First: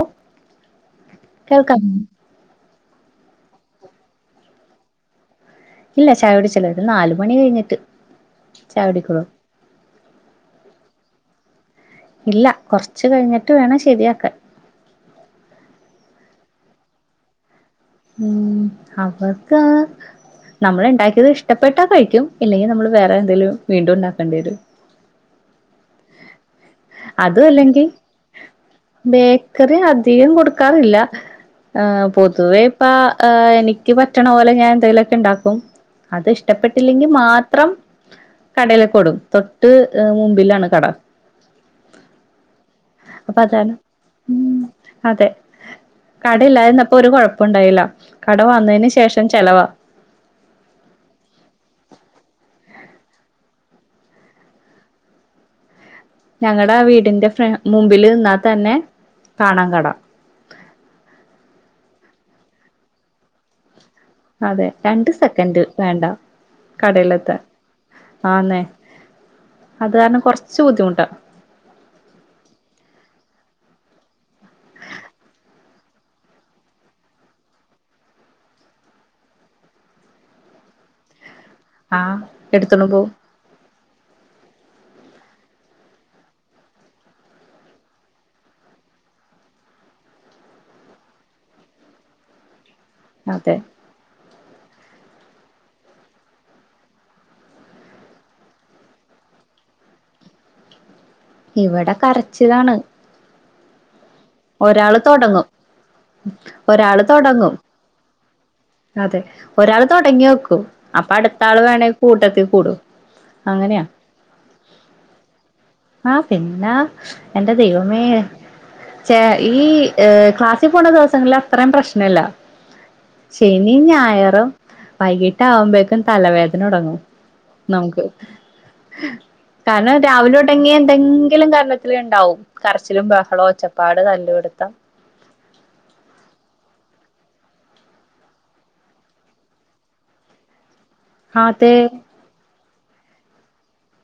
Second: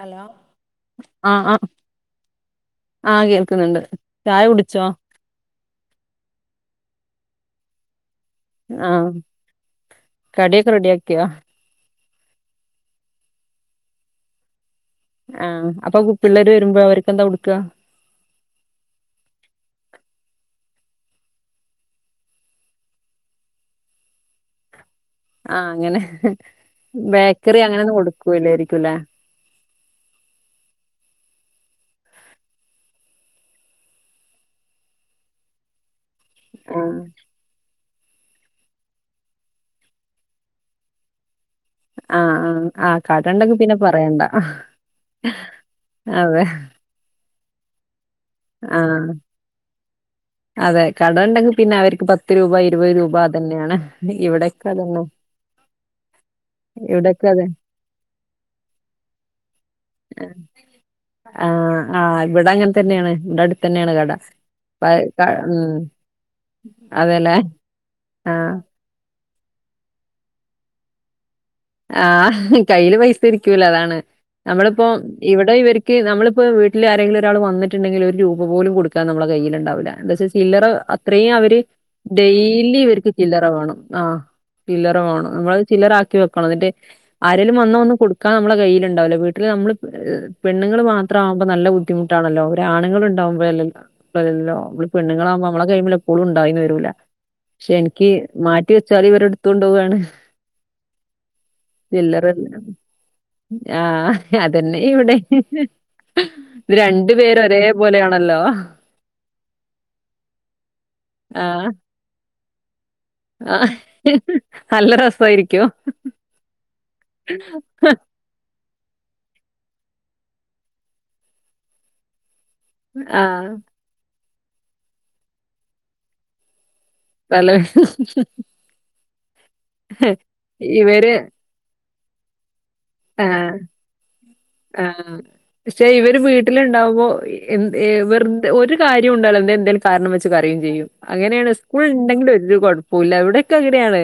Hello ആഹ് ആഹ് കേൾക്കാമോ ആഹ് കേൾക്ന്ന്ണ്ട് ചായ കുടിച്ചോ? ഇല്ല ചായ കുടിച്ചില്ല ഒര് നാല് മണി കഴിഞ്ഞിട്ട് ചായ ആഹ് കുടിക്കുള്ളൂ കടിയോക്കെ റെഡി ആക്കിയോ? ഇല്ല കോർച്ച് കഴിഞ്ഞിട്ട് വേണം ശരിയാക്കാൻ ആഹ് അപ്പൊ പിള്ളേര് വരുമ്പോ അവർക്കെന്താ കൊടുക്ക? ഉം അവർക്ക് നമ്മള് ഇണ്ടാക്കിയത് ഇഷ്ടപ്പെട്ടാ കഴിക്കും ഇല്ലെങ്കി നമ്മള് വേറെ എന്തെലും വീണ്ടും ഇണ്ടാക്കേണ്ടിരും ആഹ് അങ്ങനെ അതും ബേക്കറി അങ്ങനെ ഒന്നും കൊടുക്കൂല്ലെ ഇരിക്കുംല്ലേ? ക്കറി അധികം കൊടുക്കാറില്ല ഏഹ് പൊതുവെ ഇപ്പ എനിക്ക് പറ്റ്ണ പോലെ ഞാൻ എന്തെങ്കിലോക്കെ ഇണ്ടാക്കും. അത് ആഹ് ഇഷ്ടപ്പെട്ടില്ലെങ്കി മാത്രം കടയിലൊക്കെ ഓടും തൊട്ട് മുമ്പിലാണ് കട ആഹ് ആഹ് ആഹ് അപ്പൊ കാടണ്ടൊങ്കി അതാണ് പിന്നെ പറയണ്ട ഉം അതെ എന്നപ്പോ ഒരു കോഴപ്പുണ്ടായില്ല കട വന്നതിന് ആഹ് ശേഷം ചെലവാ അതെ കട ഇണ്ടെങ്കി പിന്നെ അവർക്ക് പത്ത് രൂപ ഇരുപത് രൂപ അതന്നെണ് ഇവിടെക്കെ അതന്നെ ഉ ഞങ്ങൾടെ വീടിന്റെ ഫ്ര മുമ്പില് നിന്നാ തന്നെ കാണാ കട ആഹ് ആഹ് ഇവടെ അങ്ങൻ തന്നെണ് ഇവടെ അട്ത്ത് തന്നെണ് കട അതെ പ- രണ്ട് ക- സെക്കന്റ് ഉം വേണ്ട അതെല്ലേ കടയിലത്താൻ ആഹ് ആന്നെ അത് കാരണം കോർച്ച് ബുദ്ധിമുട്ട ആഹ് കയ്യില് പൈസ ഇരിക്കൂല അതാണ് നമ്മളിപ്പോ ഇവിടെ ഇവര് ക്ക് നളിപ്പോൾ വീട്ടിൽ ആരെങ്കിലും ഒരാൾ വന്നിട്ടുണ്ടെങ്കിൽ ഒരു രൂപ പോലും കൊടുക്കാ നമ്മള കയിയിലുണ്ടാവില്ല എന്ത് വച്ചാൽ സില്ലറ അത്രയും അവര് ആഹ് ഡെയിലി എടുത്തോണ്ട് ഇവർക്ക് പോവും ചില്ലറ വേണം ആഹ് ചില്ലറ വേണം നമ്മള് ചില്ലറാക്കി വെക്ക എന്നിട്ട് ആരേലും വന്ന ഒന്നും കൊടുക്കാൻ നമ്മുടെ കയ്യിലുണ്ടാവ്ല്ല വീട്ടില് നമ്മള് പെണ്ണുൾ മാ ത്ര ആകുമ്പോ നല്ല ബുദ്ധിമുട്ടാണല്ലോ ഒരു അതെ ആണുങ്ങളുണ്ടാവുമ്പഴല്ലേ [unintelligible] നമ്മള് പെണ്ണുങ്ങളാകുമ്പോ നമ്മളെ കയ്യ്‌മ്മല് എപ്പോളും ഉണ്ടായിന്ന് വരൂല്ല പക്ഷെ എനിക്ക് മാറ്റി വെച്ചാല് ഇവരെ എടുത്ത് കൊണ്ട് പോവാണ് ഇവടെ കരച്ചിലാണ് ആഹ് അതെന്നെ ഒരാള് ഇവടിം തൊടങ്ങും ഇത് ഒരാള് രണ്ടു പേര് തൊടങ്ങും ഒരേ പോലെയാണല്ലോ അതെ ഒരാൾ തൊടങ്ങി വെക്കൂ അപ്പൊ അടുത്ത ആള് ആഹ്. വേണമെങ്കിൽ കൂട്ടത്തിൽ കൂടൂ ആഹ്. അങ്ങനെയാ നല്ല രസായിരിക്കും. ആഹ് പിന്നെ എന്റെ ദൈവം മ [unintelligible] ചേ ഈ ക്ലാസ്സിൽ പോണ ദിവസങ്ങളിൽ അത്രയും പ്രശ്നല്ല ആഹ്. ശനിം ഞായറും വൈകിട്ടാവുമ്പേക്കും തലവേദന തുടങ്ങും പല നമുക്ക് [unintelligible] കാരണം രാവിലെ ഉടങ്ങിയ ഇവര് എന്തെങ്കിലും കരണത്തില് ഉണ്ടാവും കരച്ചിലും ആഹ് ബഹളവും ഒച്ച തല്ലിടുത്താം ആഹ് പക്ഷെ ഇവർ വീട്ടില്ണ്ടാവുമ്പോ എ ന് വെർതെ ഒരു കാര്യം ഉണ്ടാവ്ല എന്ത എന്തേലും കാരണം വെച്ച് കരയും ചെയ്യും അങ്ങനെയാണ് അതെ സ്കൂള് ഉണ്ടെങ്കിൽ ഒരു കുഴപ്പൊല്ല എവിടെക്കെ അങ്ങനെയാണ്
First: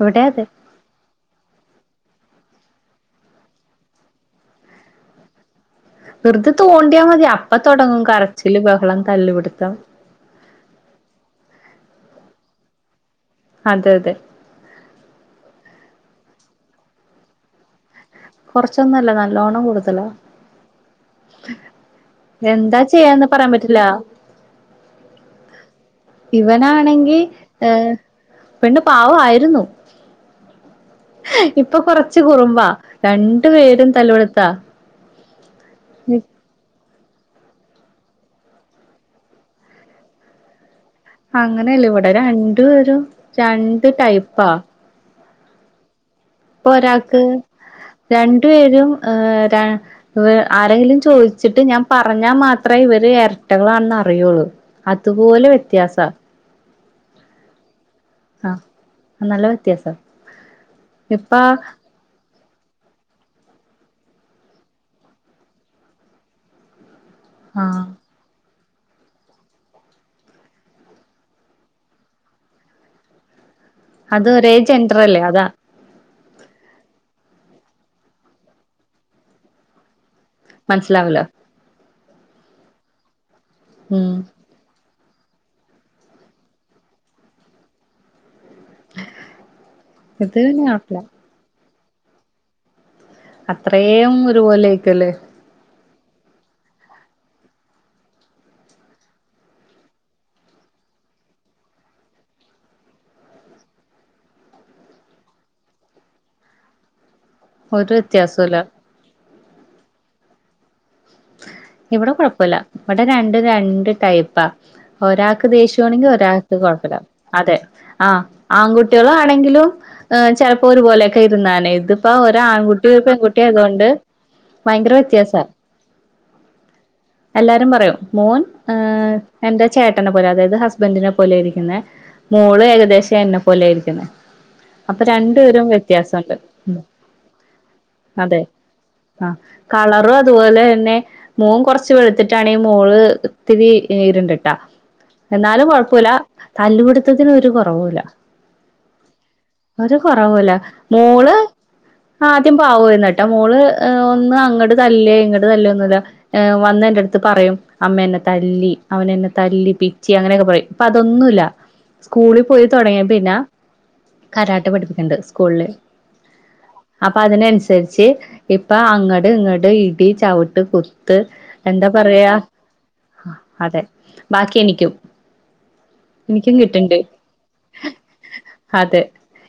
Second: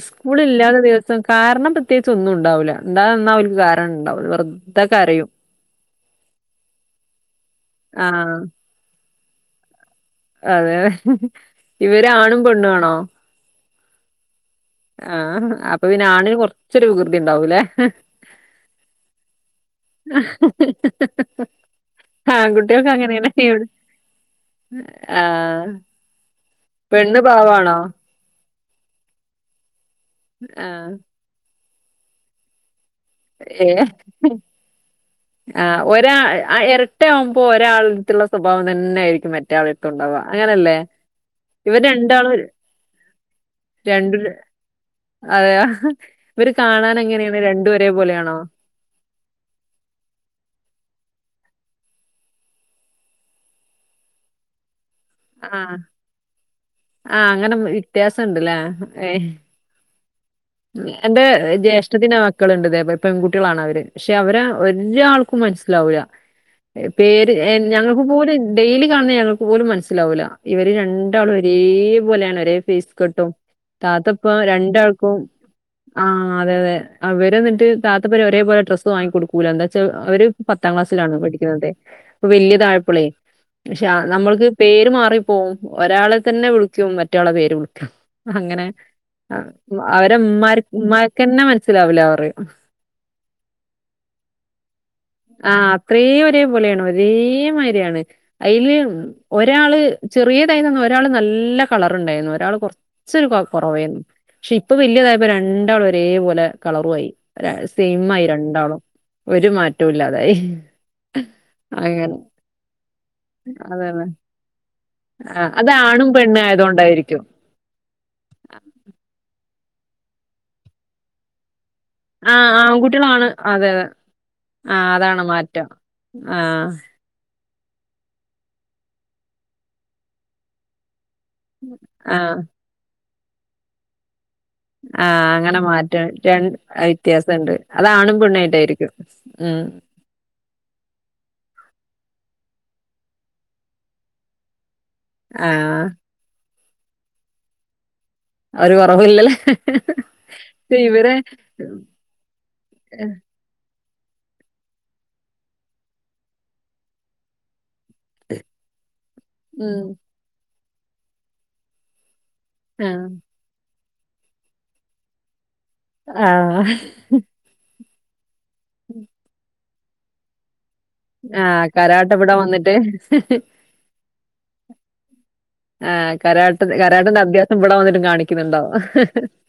ഇവിടെ അതെ സ്കൂളില്ലാത്ത ദിസം കാരണം പ്രത്യേകിച്ച് ഒന്നും ഉണ്ടാവൂല്ല എന്താന്നാ അവർക്ക് കാരണം ഇണ്ടാവില്ല വെർതെ കരയും വെറ്തെ തോണ്ടിയാൽ മതി അപ്പ തൊടങ്ങും ആഹ്. കറച്ചില് ബഹളം തല്ലുപിടുത്തം അതെതെ ഇവരാ ആണും പെണ്ണും ആണോ അതെ അതെ ആഹ് അപ്പൊ പിനാണിന് കൊർച്ചൊരു വികൃതി ഉണ്ടാവൂല്ലേ കൊറച്ചൊന്നു അല്ല നല്ലോണം കുടുതലാ എന്താ ആൺകുട്ടികൾക്ക് ചെയ്യാന്ന് അങ്ങനെയാണ് പറയാൻ ഇവിടെ പറ്റില്ല ആഹ് ഇവനാണെങ്കി പെണ്ണ് ഹ് പാവാണോ പെണ്ണ് പാവായിരുന്നു ആഹ് ഇപ്പൊ കൊറച്ച് കുറുമ്പാ രണ്ട് ഏഹ് പേരും തല്ലുടത്താ ആഹ് ഒരാ ആ എരട്ട ആവുമ്പോ ഒരാളട്ത്തുള്ള സ്വഭാവം തന്നെ ആയിരിക്കും മറ്റേ ആളട്ത്തു ണ്ടാവാ അങ്ങനെല്ലേ അങ്ങനെയല്ലവിടെ രണ്ടൊരു രണ്ട് ടൈപ്പാ അതെയ ഇവര് ഇപ്പൊ കാണാൻ ഒരാക്ക് എങ്ങനെയാണ് രണ്ട് രണ്ടു പേരും ഏഹ് ര ആരെങ്കിലും ചോദിച്ചിട്ട് ഞാൻ പറഞ്ഞാൽ മാത്രമേ ഇവര് എരട്ടകളാണെന്ന് അറിയുള്ളൂ അതുപോലെ വ്യത്യാസ ആ അങ്ങനെ വ്യത്യാസണ്ട്ല്ലേ ഏ ക്കേ സാർ എന്റെ ജേഷ് ഷ്ടത്തിന് മക്കളുണ്ട് ഇതേ പോലെ പെൺകുട്ടികളാണ് അവര് പക്ഷെ അവര് ഒരാൾക്കും മനസ്സിലാവൂല്ല പേര് ആഹ് ഞങ്ങൾക്ക് പോലൻ ഡെയിലി കാണുന്ന ഞങ്ങക്ക് പോലും മനസ്സിലാവുല ഇവര് രണ്ടാളും ഒരേപോലേണ് ഒരേ ഫെയിസ് കെട്ടും അത് താത്തപ്പോ ഒരേ രണ്ടാൾക്കും ജെൻഡറല്ലേ അതാ ആ അതെ അതെ അവര് എന്നിട്ട് താത്തപരി വാടിയ പോലെ ഡ്രസ്സ് വാങ്ങി കൊടുക്കൂല എന്താ ച്ചാ അവര് പത്താം ക്ലാസ്സിലാണ് മനസ്സിലാവൂല പഠിക്കുന്നത് അപ്പൊവെല്യാ താഴപ്പളേ ക്ഷ ഉം നമ്മൾക്ക് പേര് മാറിപ്പോവും ഒരാളെ തന്നെ വിളിച്ചും മറ്റാളെ പേര് വിളിക്കും അങ്ങനെ അവരെ ഇത് ഇമ്മ പിന്നെ കൊഴപ്പല്ല ഇമ്മാര്ക്കന്നെ മനസ്സിലാവൂലപറയും അത്രേം ഒരുപോലൊയിക്കല്ലേ ആ അത്രയും ഒരേ പോലെയാണ് ഒരേമാരിയാണ് അയില് ഒരാള് ചെറേതായി ന്ന ന്നു ഒരാള് നല്ല കളർണ്ടായിരുന്നു ഒരാൾ കൊർച്ച് ഇച്ച് കുറവേന്നു പക്ഷെ ഇപ്പൊ വലിയതായപ്പോ രണ്ടാളും ഒരേ പോലെ കളറു വായി ഒരു സെയിമായി വ്യത്യാസവുല്ല രണ്ടാളും ഒരു മാറ്റവുല്ലാതായി ഇവിടെ കുഴപ്പല്ല ഇവിടെ രണ്ട് രണ്ട് അതാണ് ടൈപ്പാ ഒരാൾക്ക് ആഹ് അത് ദേഷ്യാണെങ്കി ആണും ഒരാള പെണ്ണും ത്ത് ക്കൊഴപ്പല്ല ആയതുകൊണ്ടായിരിക്കും അതെ അ ആൺകുട്ടിളാണെങ്കിലും ചലപ്പോ ഒരുപോലെയൊക്കെ ഇരുന്നാലെ ഇത് ഇപ്പൊ ഒരു ആഹ് ആൺകുട്ടി ഒരു ആൺകുട്ടികളാണ് പെൺകുട്ടി അതെ ആയതുകൊണ്ട് ആഹ് ഭയങ്കര അതാണ് വ്യത്യാസാ മാറ്റം ആഹ് എല്ലാരും പറയൂ മോൻ എന്റെ ചേട്ടനെ പോലെ അതായത് ഹസ്ബ ഹസ്ബന്റിനെ പോലെയിരിക്കുന്നെ ആഹ് മോള് ഏകദേശം എന്നെ പോലെയിരിക്കുന്നെ ആ അങ്ങനെ മാറ്റം രണ്ട് ഉം വ്യത്യാസണ്ട് അതാണും പെണ്ണോയിട്ടായിരിക്കും അ കളർ അതുപോലെ തന്നെ മോൻ കൊറച്ച് വെളുത്തിട്ടാണങ്കി മോള് ഇത്തിരി ഇര്ണ്ട് ട്ടാ എന്നാലും ആഹ് കൊഴപൂല തല്ലൂടത്തത്തിന് ഒരു കുറവുല്ല ഒരു കൊറവുല്ല ഒരു കൊറവൂല ഇവരെ മോള് ആദ്യം പാവുയ് ന്ന്ട്ടാ മോള് ഒന്ന് അങ്ങണ്ട് ത ല്ലേ ഇങ്ങട്ട് തല്ല് ഒന്നുല്ല വന്ന എന്റെ ട് ത്ത്പറയും അമ്മ എന്നെ തല്ലി അവനെ എന്നെ ഉം. തല്ലിപിച്ചി അങ്ങനെയൊക്കെ പറയും ഇ പ്പൊ അതൊന്നുല്ല സ്കൂളിൽ പോയി ആ തൊടങ്ങിയ പിന്നെ കരാട്ടപഠിപ്പിക്ക്ണ്ട് സ്കൂളില് ആ അപ്പൊ അതിനനുസരിച്ച് ഇപ്പ അങ്ങട് ഇങ്ങട് ഇടി ചവിട്ട് കുത്ത് ആ എന്താ കരാട്ടെ പറയാ ഇവിടെ വന്നിട്ട് അതെ ബാക്കി എനിക്കും ആ എനിക്കും കരാട്ട കിട്ടണ്ട് കരാട്ടന്റെ അഭ്യാസം ഇവിട വന്നിട്ട് കാണിക്കുന്നുണ്ടാവോ അതെ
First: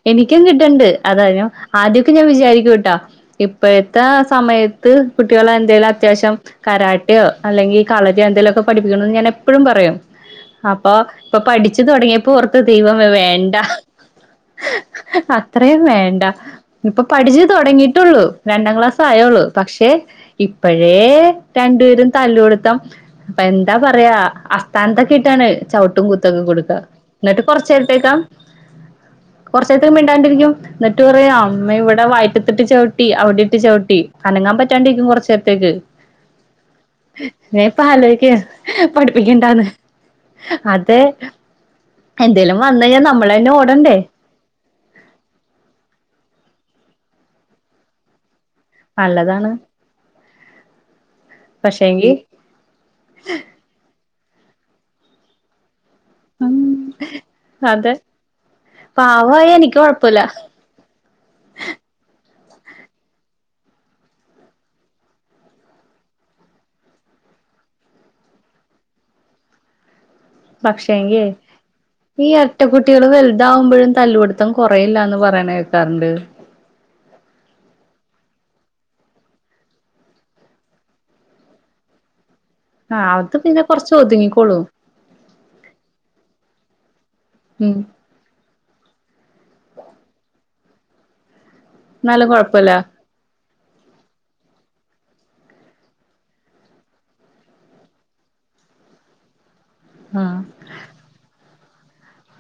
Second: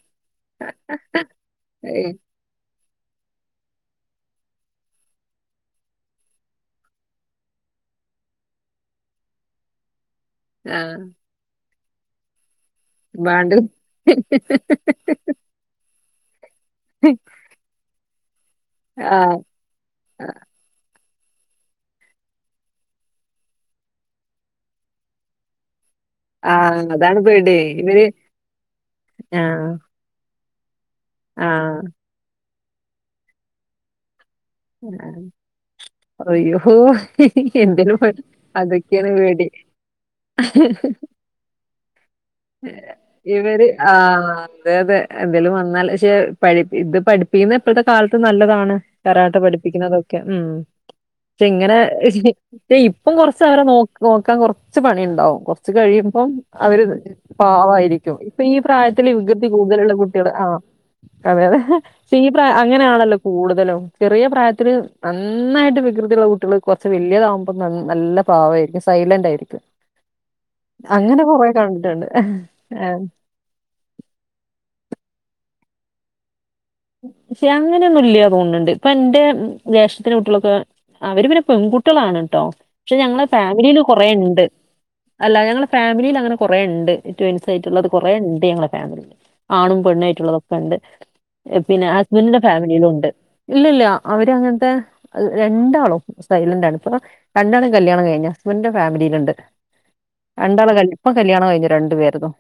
എനിക്കും കിട്ടണ്ട് അതായ് നു ഏയ്, ആദ്യക്കെ ഞാൻ വിചാരിക്കുട്ടാ ഇപ്പോഴത്തെ സമയത്ത് കുട്ടികളെഎന്തേലും അത്യാവശ്യം കരാട്ടിയോ അല്ലെങ്കി കളരി യൊ എന്തേലൊക്കെ പഠിപ്പിക്കണന്ന് ഞാൻ എപ്പഴും പറയും ആ അപ്പൊ ഇപ്പൊ പഠിച്ചു തുടങ്ങിയപ്പോ ഓർത്ത് ദൈവമേ വേണ്ട അത്രയും വേണ്ട ഇപ്പൊ പഠിച്ചു തുടങ്ങിയിട്ടുള്ളൂ രണ്ടാം ക്ലാസ് ആ ആയുള്ളൂ പക്ഷേ ഇപ്പഴേ രണ്ടുപേരും തല്ല് പിട്ത്തം അപ്പൊ എന്താ പറയാ അസ്ഥാനത്തൊക്കെയിട്ടാണ് ചവിട്ടും കു ത്തൊക്കെ ആ കൊടുക്ക അതാണ് എന്നിട്ട് പേടി കുറ്ച്ച ഇവര് ത്തേക്ക ആ കൊറച്ചേരത്തേക്ക് മിണ്ടാണ്ടിരിക്കും എന്നിട്ട് പറയും ആ അമ്മേ ഇവിടെ വയറ്റത്തിട്ട് ചവിട്ടി അവിടെ ഇട്ട് ചവിട്ടി അനങ്ങാൻ പറ്റ റ്റാണ്ടരിക്കും കൊറചേരത്തേക്ക് അയ്യോ ഞപ്പ എന്തേലും പ- അതൊക്കെയാണ് പേടി ആലോയ്ക്കപഠിപ്പിക്കണ്ടാന്ന് അതെ എന്തേലും വന്ന്കഴിഞ്ഞാ നമ്മളെന്നെ ഓടണ്ടേ ആഹ് അതെ അതെഎന്തേലും വന്നാൽ ക്ഷെ പഠി ഇത് പഠിപ്പിക്കുന്ന ഇപ്പോഴത്തെ കാലത്ത് നല്ലതാണ് കരാട്ട നല്ലതാണ് പഠിപ്പിക്കുന്നതൊക്കെ ഉം ഷേ ഇങ്ങനെ പക്ഷെങ്കി പേ ഇപ്പം കൊറച്ച് അവരെ നോ നോക്കാൻ കൊറച്ച് പണിണ്ടാവും കൊറച്ച് കഴിയുമ്പം അവര് അതെ പാവായിരിക്കും ഇപ്പൊ ഈ പ്രായത്തില് വികൃതി പാവായ എനിക്ക് കൂടുതലുള്ള കൊഴപ്പല്ല കുട്ടികള് ആ അതെ അതെ പ്പ ഈ പ്രാ അങ്ങനെയാണല്ലോ കൂടുതലും ചെറിയ പ്രായത്തില് നന്നായിട്ട് വികൃതിയുള്ള കുട്ടികള് കുറച്ച് വല്യതകുമ്പോ ന നല്ല പാവയിരിക്കും സൈലന്റ് ആയിരിക്കും അങ്ങനെ പക്ഷെങ്കി കൊറേ കണ്ട്ണ്ട് ഈ എരട്ടക്കുട്ട്യാള് വലുതകുമ്പഴും തല്ലുപിടുത്തം കുറയില്ലാന്ന് പറയ്ണ്കേക്കാറ്ണ്ട് ക്ഷെ അങ്ങനെന്നും ഇല്ല്യ തോൺണ് ണ്ട് പ്പൊ ന്റെ ജേഷ്ഠത്തിന്റെ കുട്ട്യാളൊക്കെ അവര് പിന്നെ പെൺകുട്ട്യാളാണ് ട്ടോ ക്ഷെ ആഹ് ഞങ്ങളെ അത് പിന്നെ ഫാമിലിയില് കൊറച്ച് കുറെണ്ട് ഒതുങ്ങിക്കോളും അല്ല ഞങ്ങളെ ഫാമിലില് അങ്ങനെ കൊറേണ്ട് ട്യൂൻസ് ഉം ആയിട്ടുള്ളത് കൊർ കൊറേണ്ട് ഞങ്ങളെ ഫാമിലീല് ആണും പെണ്ണും ആയ്റ്റ്ള്ളതൊക്കെണ്ട് ഹ് പിന്നെ എന്നാലും ഹസ്ബന്റിന്റെ കൊഴപ്പല്ല ഫാമിലിലുണ്ട് ഇല്ലല്ല അവരങ്ങൻത്തെ രണ്ടാളും സൈലൻന്റ് ആണ് ഇപ്പൊ രണ്ടാളേം കല്യാണം കഴിഞ്ഞ രണ്ട് ഫാമിലിയില്ണ്ട് ആഹ് രണ്ടാള് കല് പ്പ കല്യാണം കഴിഞ്ഞ രണ്ടു പേര്തും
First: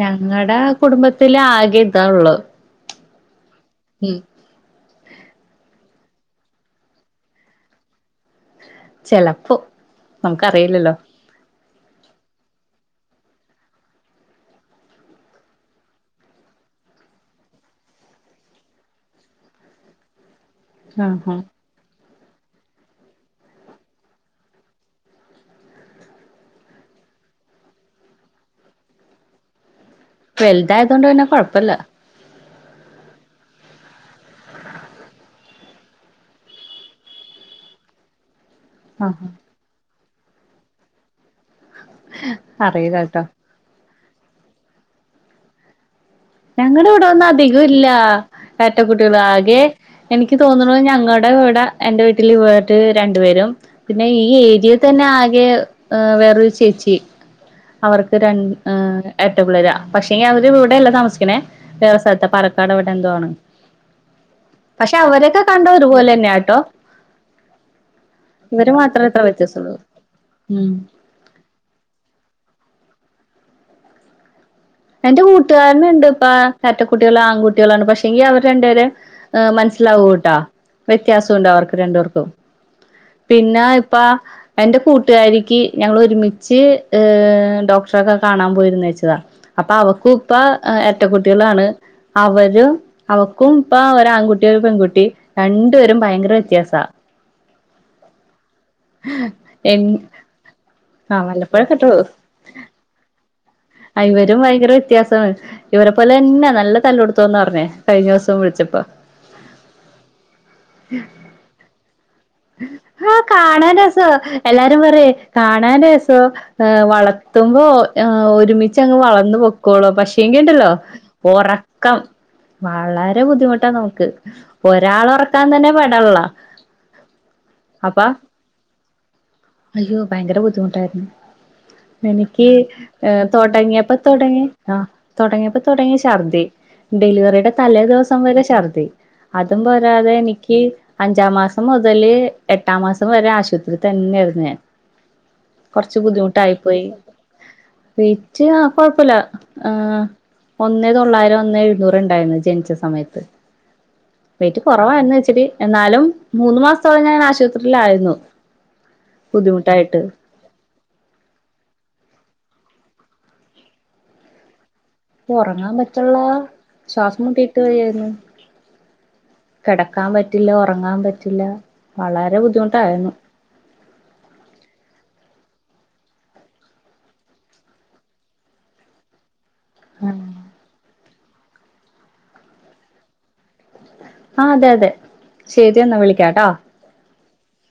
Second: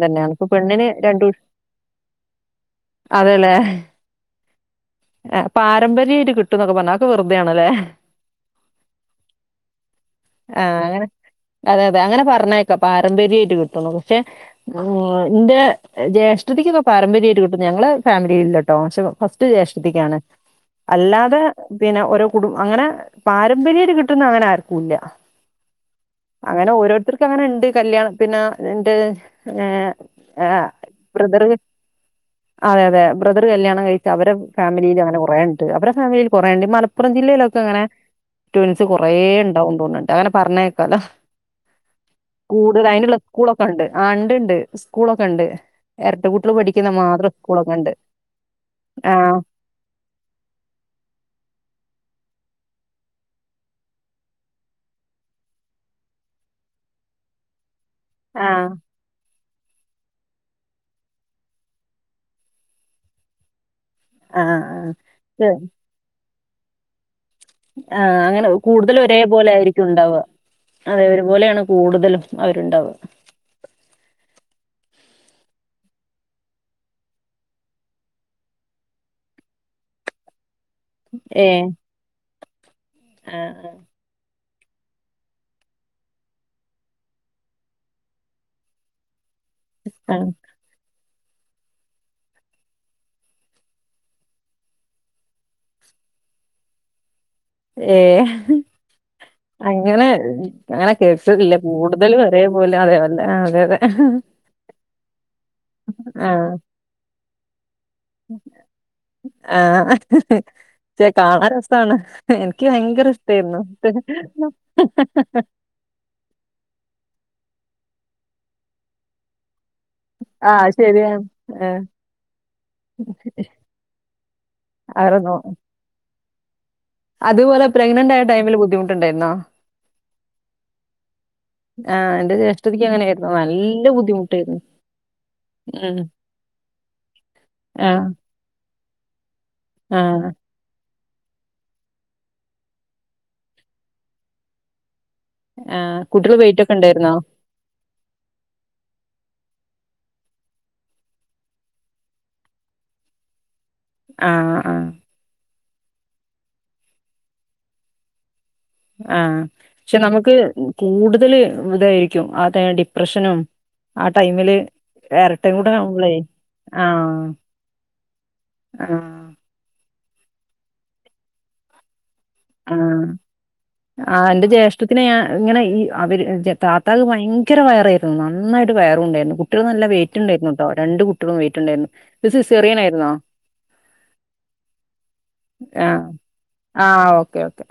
ഞങ്ങടെ കുടുംബത്തില് ആകെ ഇതാള്ളത് അതേല്ലേ ഉം എ പാരമ്പര്യായ്ട്ട് കിട്ടും ന്നൊക്കെ പറഞ്ഞ് അതൊക്കെ വേറ്തേണ് ലേ ചെലപ്പോ നമുക്ക് അറിയില്ലല്ലോ അതെ അതെ അങ്ങനെ പറഞ്ഞേക്കാ പാരമ്പര്യയിട്ട് കിട്ടു ന്നൊക്കെ പക്ഷെ ആ എന്റെ ജ്യേഷ്ഠത്തിക്കൊക്കെ പാരമ്പര്യായ്ട്ട് കിട്ട് ഞങ്ങ്ളെ ഫാമിലിലില്ലട്ടോ പക്ഷെ ഫസ്റ്റ് ജേഷ്ഠത്തിക്കാണ് ആഹ് അല്ലാതെ ആഹ് പിന്നെ ഒര് കുടു അങ്ങനെ പാരമ്പര്യായിട്ട് കിട്ടുന്ന അങ്ങനെ ആര്ക്കുല്ല്യ അങ്ങനെ ഓരോരുത്തർക്ക് അങ്ങനെണ്ട് കല്യാണ പിന്നെ ണ്ട് ഏ വൽതായതോണ്ട് പിന്നെ കൊഴ്പ്പല്ല അതെ അതെ ബ്രദർ കല്യാണം കഴിക്ക അവരെ ഫാമിലിയില് അങ്ങനെ കൊറേണ്ട് അവരെ ഫാമിലിൽ കുറേണ്ട് മലപ്പുറം ജില്ലയിലൊക്കെങ്ങനെ ട്വിൻസ് കൊറേ ആഹ് ണ്ടാവും തോന്ന്ണ്ട് അങ്ങനെ പർഞ്ഞേക്കാലോ കൂടുത അറിയില്ല അയിന്ള്ള കേട്ടോ സ്കൂളൊക്കെണ്ട് ആണ്ട്ണ്ട് സ്കൂളൊക്കെണ്ട് എരട്ട കു ഞങ്ങട വ്ടെ ഒന്ന് അധികോം ല്ല്യാ എര്ട്ട ആ കുട്ട്യള് ആകെ ഏ എനിക്ക് തോന്ന്ണത് ഞങ്ങടെ വ്ടെ എന്റെ വീട്ടില് വീട്ട്ല് രണ്ടുപേരും പിന്നെ ഈ ഏരിയയിൽ തന്നെ ആകെ വേറൊരു ചേച്ചി അവർ ഇത് ആ രണ്ട് എ എര്ട്ട പിള്ളെരാ പക്ഷെങ്കി അവര് ഇവിടെയല്ല താമസി ക്ണെ വേറെ സ്ഥൽത്ത പാലക്കാടവ്ടെ എന്തോ ആണ് ആ ആ പക്ഷെ അവരൊക്കെ ഇത്, കണ്ട ഒരു പോലെന്നെട്ടോ ആ അങ്ങനെ കൂടുതല് മാത്രേ ഒരേ ഇത്ര പോലെ വ്യത്യാസൊള്ളൂ ആയിരിക്കും ഉണ്ടാവ ഉം അതെ ഒരുപോലെയാണ് കൂട്തലും അവരുണ്ടാവ എന്റെ കൂട്ടുകാര്ന്ണ്ട് പ്പാ എര്ട്ടക്കുട്ട്യാള് ആൺകുട്ടിളാണ് പക്ഷെങ്കി അവര് രണ്ടുപേരെ ഏ മൻസ്സ്ലാവൂട്ടാ ഏ വ്യത്യാസണ്ട് അവർക്ക് രണ്ട് പേർക്കും ആ പിന്നെ ഇപ്പാ എന്റെ കൂട്ടുകാരിക്ക് ഞങ്ങള് ഒരുമിച്ച് ഡോക്ടറൊക്കെ കാണാൻ പോയിരുന്നേച്ചതാ അപ്പൊ അവക്കു ആ ആ. പ്പ ഏ എര്റ്റ കുട്ടികളാണ് അവര് അവക്കും ഇപ്പ ഒരു ആൺകുട്ടി ഒരു പെൺകുട്ടി രണ്ടുപേരും ഭയങ്കര വ്യത്യാസാ ഏ എൻ അങ്ങനെ അങ്ങനെ ആഹ് കേട്ട്ട്ട്ല്ല്യ വല്ലപ്പോഴൊക്കെ കൂടുതലും അതേപലെ അതെ അല്ലെ ആ അതെ അതെ ആ ഇവരും ഭയങ്കര വ്യത്യാസമാണ് ഇവരെ ആ പോലെന്നെ നല്ല തല്ലുട്ത്തോന്നർഞ് കഴ്ഞ്ഞോസം വിൾച്ചപ്പോ ആ ചേ കാണ രസാണ് എൻക്ക് ഭയങ്കര ആഹ് ഇഷ്ടായിരുന്നു കാണാൻ രസാ എല്ലാരും പറയും കാണാൻ രസോ ഏ വളർത്തുമ്പോ ഏ ഒരുമിച്ചങ്ങ് വളർന്നു പൊക്കോളും പക്ഷേങ്കി ആ ഉണ്ടല്ലോ ശരിയാണ് ഒറക്കം വളരെ ബുദ്ധിമുട്ടാ നമുക്ക് ഒരാളെ അവരെ നോ ഒറക്കാൻ തന്നെ പെടള്ള അതുപോലെ അപ്പാ പ്രഗ്നന്റ് ആയ ടൈമിൽ ബുദ്ധിമുട്ടുണ്ടായിരുന്നോ? അയ്യോ ഭയങ്കര ബുദ്ധിമുട്ടായിരുന്നു ആ എന്റെ എനിക്ക് ജ്യേഷ്ഠത്തിക്ക് ഏ അങ്ങനെയായിരുന്നു. നല്ല തൊടങ്ങിയപ്പ തൊടങ്ങി ബുദ്ധിമുട്ടായിരുന്നു. ആ തൊടങ്ങിയപ്പ തൊടങ്ങി ഉം. ശർദി ഡെലിവറിയുടെ തലേ ആ, ദിവസം വരെ ശർദി അതും ആ, പോരാതെ എനിക്ക് അഞ്ചാം മാസം മുതല് എട്ടാം മാസം വരെ ആശുപത്രി തന്നെയിരുന്നു ഞാൻ ആ. കൊർച്ച് കുട്ടികള് ബുദ്ധിമുട്ടായി വെയിറ്റ് ഒക്കെ പോയി ഉണ്ടായിരുന്നോ? വൈറ്റ് ആ കൊഴപ്പല്ല ആ ഒന്നെ തൊള്ളായിരം ഒന്നെ എഴുന്നൂറ് ഇണ്ടായിരുന്നു ജനിച്ച സമയത്ത് ആ, വെയിറ്റ് ആ, കോറവായിന്ന് വെച്ചിട്ട് എന്നാലും മൂന്ന് മാസ്ത്തോളം ഞാൻ ആശുപത്രിയിലായിരുന്നു ആ പക്ഷെ ബുദ്ധിമുട്ടായിട്ട് നമുക്ക് കൂടുതല് ഇതായിരിക്കും ആ ഡിപ്രഷനും ആ ടൈമില് ഇരട്ടയും കൂടെ ഒറങ്ങാൻ ആവുമ്പളേ പറ്റ്ള്ള ആ, ശ്വാസം മുട്ടീട്ട് വയ്യായിരുന്നു ആ, കെടക്കാം പറ്റില്ല ഒറങ്ങാം പറ്റില്ല വളരെ ബു ആ ആ ഇന്റെ ജ്യേഷ്ഠത്തിന് ഞാൻ ഇങ്ങനെ ഈ അവര് താത്താക്ക് ഭയങ്കര വയറെ നന്നായിട്ട് വയറുണ്ടായിരുന്നു കുട്ടിയള് നല്ല വെയിറ്റ് ഇണ്ടായിരുന്നു ട്ടോ രണ്ട് കുട്ടിഴളും വെയിറ്റ് ഇണ്ടായിരുന്നു ഇത് സിസെറിയനായിരുന്നോ ആ അതെ അതെ ശരി എന്നാ വിളിക്കാട്ടാ ആ ഓക്കെ ഓക്കെ